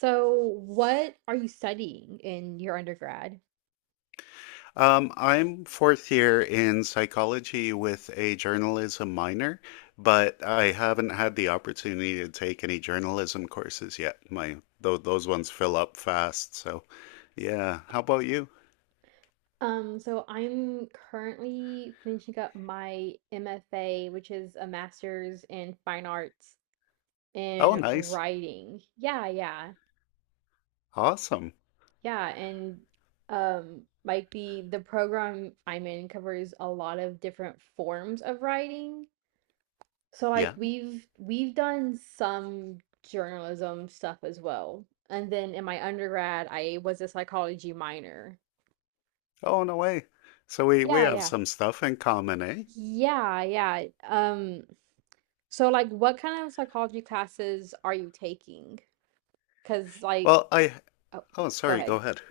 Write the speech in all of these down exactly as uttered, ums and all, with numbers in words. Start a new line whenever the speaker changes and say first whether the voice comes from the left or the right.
right: So, what are you studying in your undergrad?
left: Um, I'm fourth year in psychology with a journalism minor, but I haven't had the opportunity to take any journalism courses yet. My tho those ones fill up fast, so yeah. How about you?
right: Um, so I'm currently finishing up my M F A, which is a master's in fine arts
left: Oh,
right: in
left: nice.
right: writing. Yeah, yeah,
left: Awesome.
right: yeah. And um, might be the program I'm in covers a lot of different forms of writing. So like
left: Yeah.
right: we've we've done some journalism stuff as well. And then in my undergrad, I was a psychology minor.
left: Oh, no way. So we we
right: Yeah,
left: have
right: yeah.
left: some stuff in common, eh?
right: Yeah, yeah. Um, so like what kind of psychology classes are you taking? 'Cause like
left: Well, I
right: oh,
left: oh,
right: go
left: sorry, go
right: ahead.
left: ahead.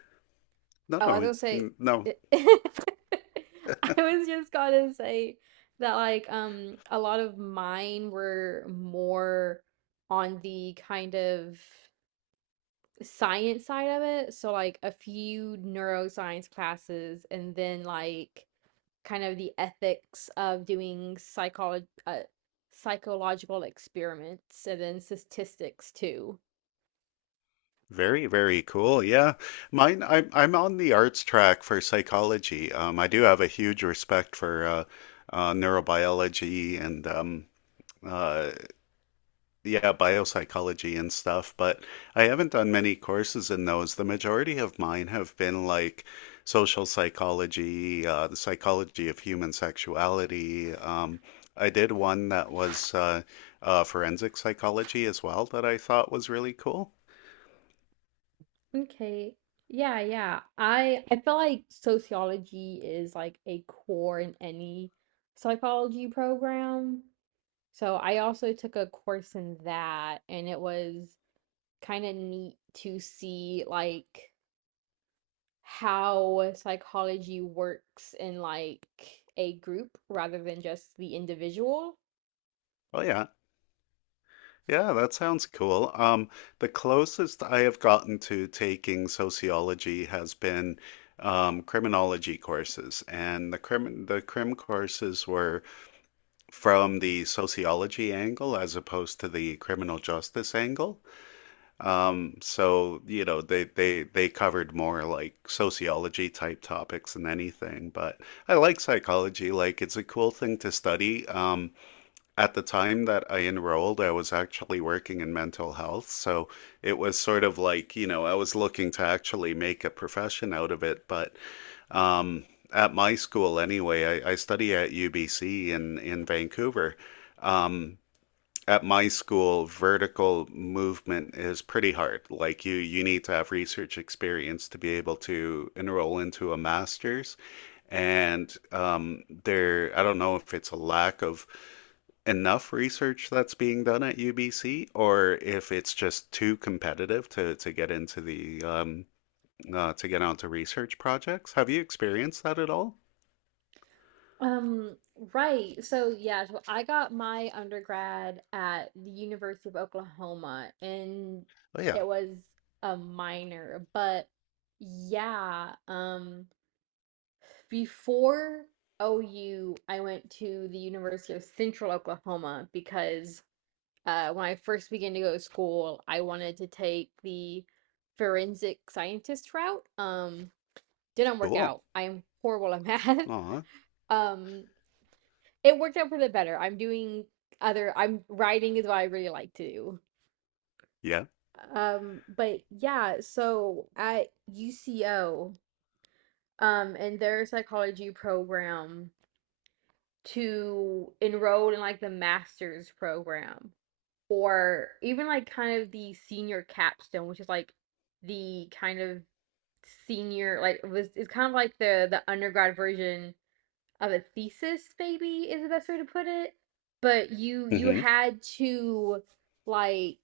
left: No,
right: Oh, I
left: no,
right: was gonna
left: n- no.
right: say I was just gonna say that like um a lot of mine were more on the kind of science side of it. So like a few neuroscience classes and then like kind of the ethics of doing psycholo- uh, psychological experiments and then statistics too.
left: Very, very cool. Yeah. Mine, I'm, I'm on the arts track for psychology. Um, I do have a huge respect for uh, uh, neurobiology and um, uh, yeah, biopsychology and stuff, but I haven't done many courses in those. The majority of mine have been like social psychology, uh, the psychology of human sexuality. Um, I did one that was uh, uh, forensic psychology as well that I thought was really cool.
right: Okay. Yeah, yeah. I I feel like sociology is like a core in any psychology program. So I also took a course in that, and it was kind of neat to see like how psychology works in like a group rather than just the individual.
left: Oh, yeah. Yeah, that sounds cool. Um, the closest I have gotten to taking sociology has been um, criminology courses, and the crim the crim courses were from the sociology angle as opposed to the criminal justice angle. Um, so you know they they they covered more like sociology type topics than anything. But I like psychology; like it's a cool thing to study. Um, at the time that I enrolled, I was actually working in mental health. So it was sort of like, you know, I was looking to actually make a profession out of it. But um, at my school, anyway, I, I study at U B C in, in Vancouver. Um, at my school, vertical movement is pretty hard. Like you, you need to have research experience to be able to enroll into a master's. And um, there, I don't know if it's a lack of enough research that's being done at U B C, or if it's just too competitive to to get into the um, uh, to get onto research projects. Have you experienced that at all?
right: Um, right. So yeah, so I got my undergrad at the University of Oklahoma, and
left: Oh yeah,
right: it was a minor, but yeah, um before O U, I went to the University of Central Oklahoma because uh when I first began to go to school, I wanted to take the forensic scientist route. Um, didn't work
left: cool.
right: out. I am horrible at math.
left: Aw,
right: Um, it worked out for the better. I'm doing other, I'm writing is what I really like to do.
left: yeah.
right: Um, but yeah, so at U C O, um, in their psychology program, to enroll in like the master's program or even like kind of the senior capstone, which is like the kind of senior like was it's kind of like the the undergrad version of a thesis, maybe, is the best way to put it, but you you
left: Mm-hmm.
right: had to like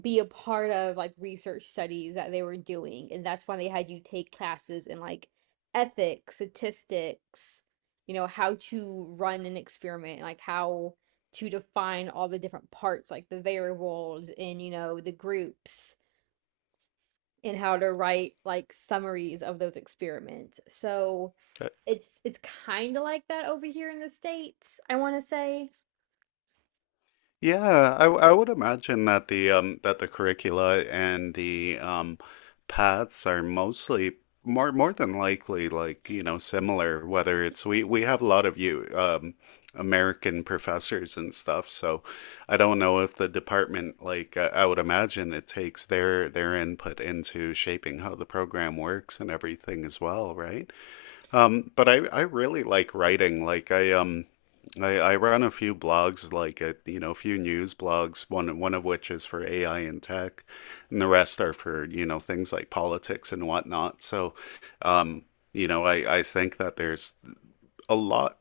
right: be a part of like research studies that they were doing, and that's why they had you take classes in like ethics, statistics, you know, how to run an experiment, like how to define all the different parts, like the variables, and you know, the groups, and how to write like summaries of those experiments. So it's it's kind of like that over here in the States, I want to say.
left: Yeah, I, w- I would imagine that the um that the curricula and the um paths are mostly more more than likely like, you know, similar, whether it's we we have a lot of you um American professors and stuff, so I don't know if the department like uh, I would imagine it takes their their input into shaping how the program works and everything as well, right? Um, but I, I really like writing. Like I um I, I run a few blogs, like a, you know, a few news blogs, one one of which is for A I and tech, and the rest are for, you know, things like politics and whatnot. So, um, you know, I, I think that there's a lot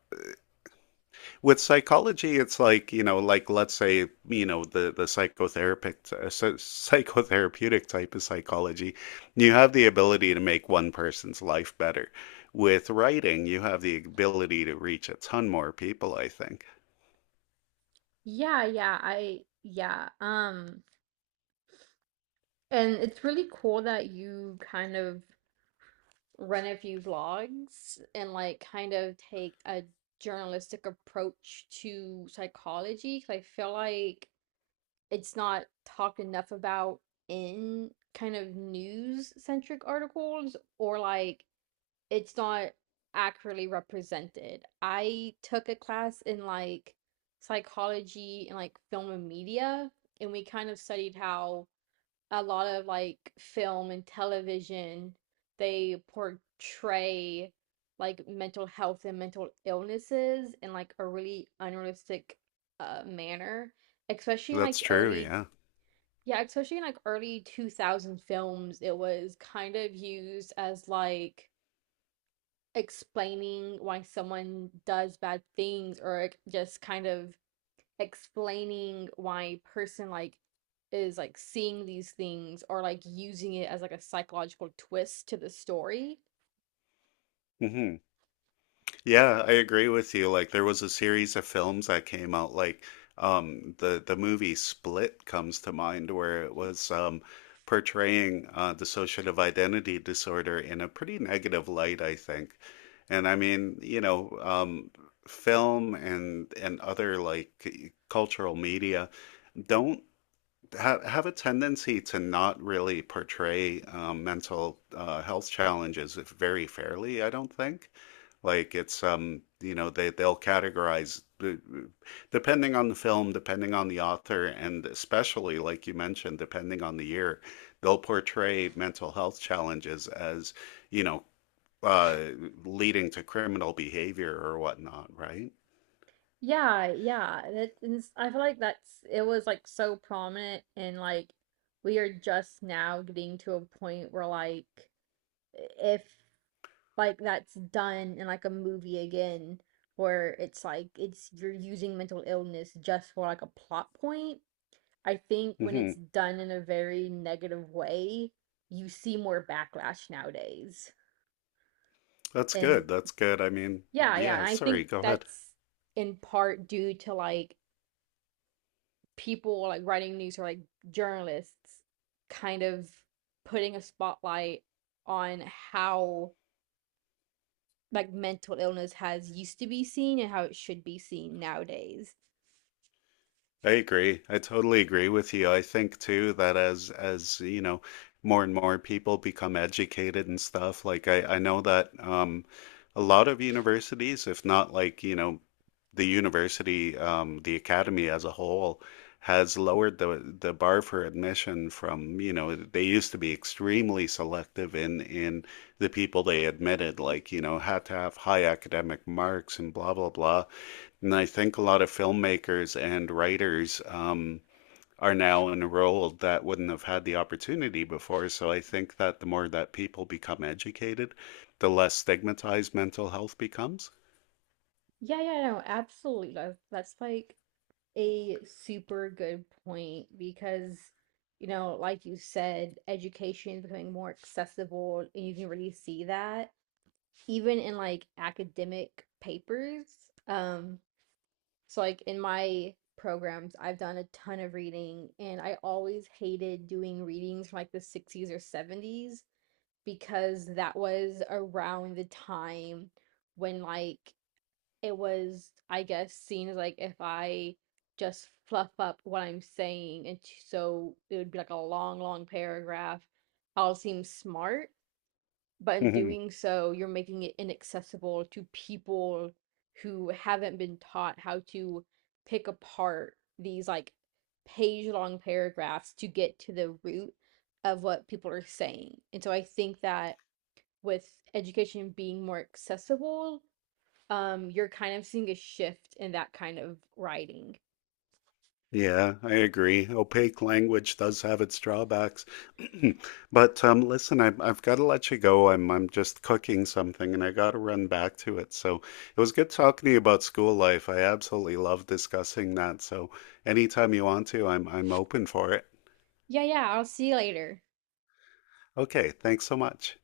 left: with psychology, it's like, you know, like let's say, you know, the the psychotherapeutic uh, psy- psychotherapeutic type of psychology, you have the ability to make one person's life better. With writing, you have the ability to reach a ton more people, I think.
right: Yeah, yeah, I yeah. Um and it's really cool that you kind of run a few vlogs and like kind of take a journalistic approach to psychology, 'cause I feel like it's not talked enough about in kind of news centric articles, or like it's not accurately represented. I took a class in like psychology and like film and media, and we kind of studied how a lot of like film and television, they portray like mental health and mental illnesses in like a really unrealistic uh manner, especially in
left: That's
right: like
left: true,
right: early
left: yeah.
right: yeah, especially in like early two thousand films, it was kind of used as like explaining why someone does bad things, or like, just kind of explaining why a person like is like seeing these things, or like using it as like a psychological twist to the story.
left: hmm Yeah, I agree with you. Like there was a series of films that came out like um the the movie Split comes to mind where it was um portraying uh dissociative identity disorder in a pretty negative light, I think. And I mean, you know, um film and and other like cultural media don't ha have a tendency to not really portray um, mental uh, health challenges very fairly, I don't think. Like it's um, you know, they they'll categorize uh, depending on the film, depending on the author, and especially like you mentioned, depending on the year, they'll portray mental health challenges as, you know, uh leading to criminal behavior or whatnot, right?
right: Yeah, yeah. That is, I feel like that's it was like so prominent, and like we are just now getting to a point where like if like that's done in like a movie again, where it's like it's you're using mental illness just for like a plot point. I think when it's
left: hmm
right: done in a very negative way, you see more backlash nowadays.
left: That's good.
right: And
left: That's good. I mean,
right: yeah, yeah,
left: yeah,
right: and I
left: sorry,
right: think
left: go ahead.
right: that's in part due to like people like writing news or like journalists kind of putting a spotlight on how like mental illness has used to be seen and how it should be seen nowadays.
left: I agree. I totally agree with you. I think too that as as you know, more and more people become educated and stuff, like I I know that um a lot of universities, if not like, you know, the university um the academy as a whole has lowered the the bar for admission from, you know, they used to be extremely selective in in the people they admitted, like, you know, had to have high academic marks and blah blah blah. And I think a lot of filmmakers and writers um, are now enrolled that wouldn't have had the opportunity before. So I think that the more that people become educated, the less stigmatized mental health becomes.
right: Yeah, yeah, no, absolutely. That's that's like a super good point, because you know, like you said, education is becoming more accessible, and you can really see that even in like academic papers. Um, so like in my programs, I've done a ton of reading, and I always hated doing readings from like the sixties or seventies, because that was around the time when like it was, I guess, seen as like, if I just fluff up what I'm saying and t- so it would be like a long long paragraph, I'll seem smart, but in doing so you're making it inaccessible to people who haven't been taught how to pick apart these like page long paragraphs to get to the root of what people are saying. And so I think that with education being more accessible, um, you're kind of seeing a shift in that kind of writing.
left: Yeah, I agree. Opaque language does have its drawbacks. But um, listen, I, I've got to let you go. I'm I'm just cooking something and I got to run back to it. So it was good talking to you about school life. I absolutely love discussing that. So anytime you want to, I'm I'm open for it.
right: Yeah, yeah, I'll see you later.
left: Okay, thanks so much.